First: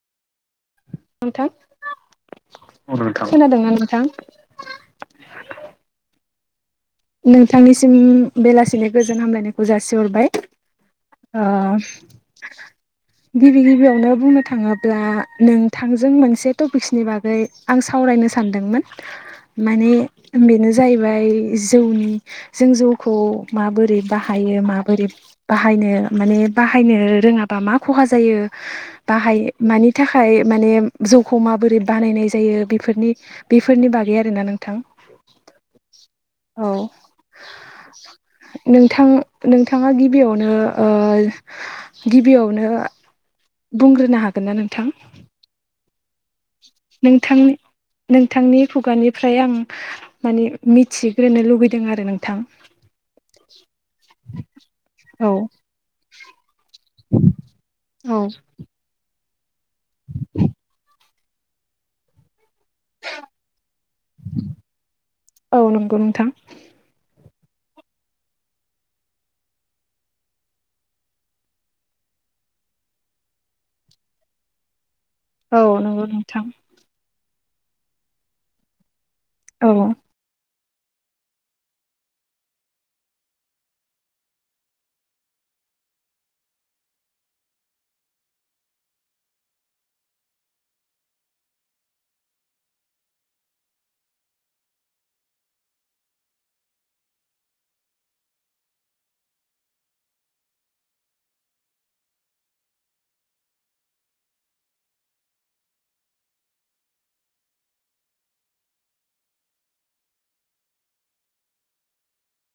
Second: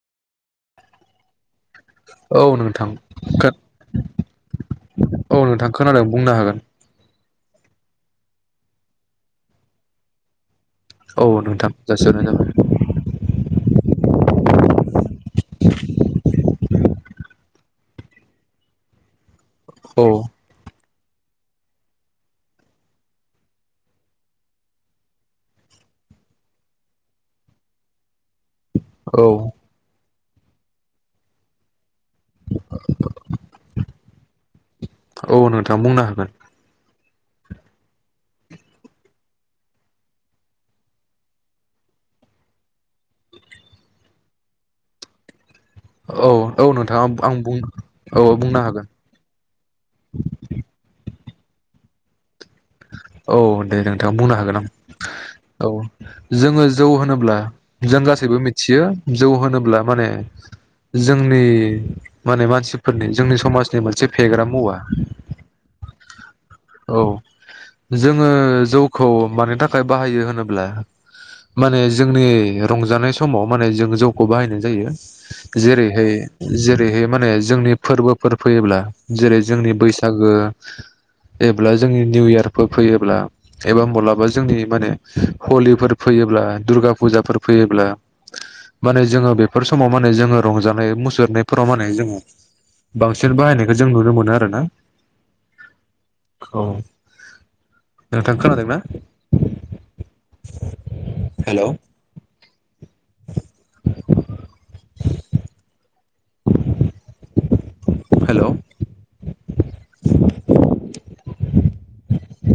नोंथां औ नोंथां खो- खोनादोंना नोंथां औ नोंथां खोनादों बुंनो हागोन नोंथांनिसिम बेलासिनि गोजोन हामलायनायखौ जासिहरबाय औ ओ नोंथां जासिहरनाय जाबाय गिबि गिबियावनो बुंनो थाङोब्ला नोंथांजों मोनसे टपिक्सनि बागै आं सावरायनो सानदोंमोन माने औ बेनो जाहैबाय जौनि जों जौखौ माबोरै बाहायो माबोरै बाहायनो माने बाहायनो रोङाबा मा खहा जायो औ बाहायो मानि थाखाय माने जौखौ माबोरै बानायनाय जायो बेफोरनि-बेफोरनि बागै आरोना नोंथां औ नोंथां बुंनो हागोन औ नोंथां-नोंथाङा गिबियावनो ओ गिबियावनो बुंग्रोनो हागोन ना नोंथां औ औ नोंथाङा आं बुं औ बुंनो नोंथांनि-नोंथांनि हागोन खुगानिफ्राय आं माने मिथि ग्रोननो लुुबैदों आरो नोंथां औ दे नोंथाङा बुंनो हागोन आं औ जोङो जौ होनोब्ला जों औ गासैबो मिथियो जौ होनोब्ला माने जोंनि माने मानसि फोरनि जोंनि समाजनि मोनसे फेग्रा मुवा औ नंगौ नोंथां औ जोङो जौखौ मानि थाखाय बाहायो होनोब्ला माने जोंनि रंजानाय समाव माने जों जौखौ बाहायनाय जायो औ नंगौ नोंथां जेरैहाय-जेरैह माने जोंनि फोरबोफोर फैयोब्ला जेरै जोंनि औ बैसागो एब्ला जोंनि निउइयार फोर फैयोब्ला एबा मालाबा जोंनि मान हलिफोर फैयोब्ला दुर खा फुजाफोर फैयोब्ला माने जोङो बेफोर समाव माने जोङो रंजानाय मुसुरनायफोराव माने जोङो बांसिन बाहायनायखौ जों नुनो मोनो आरो ना [unintelligible] औ नोंथां खोनादों ना हेल' हेल'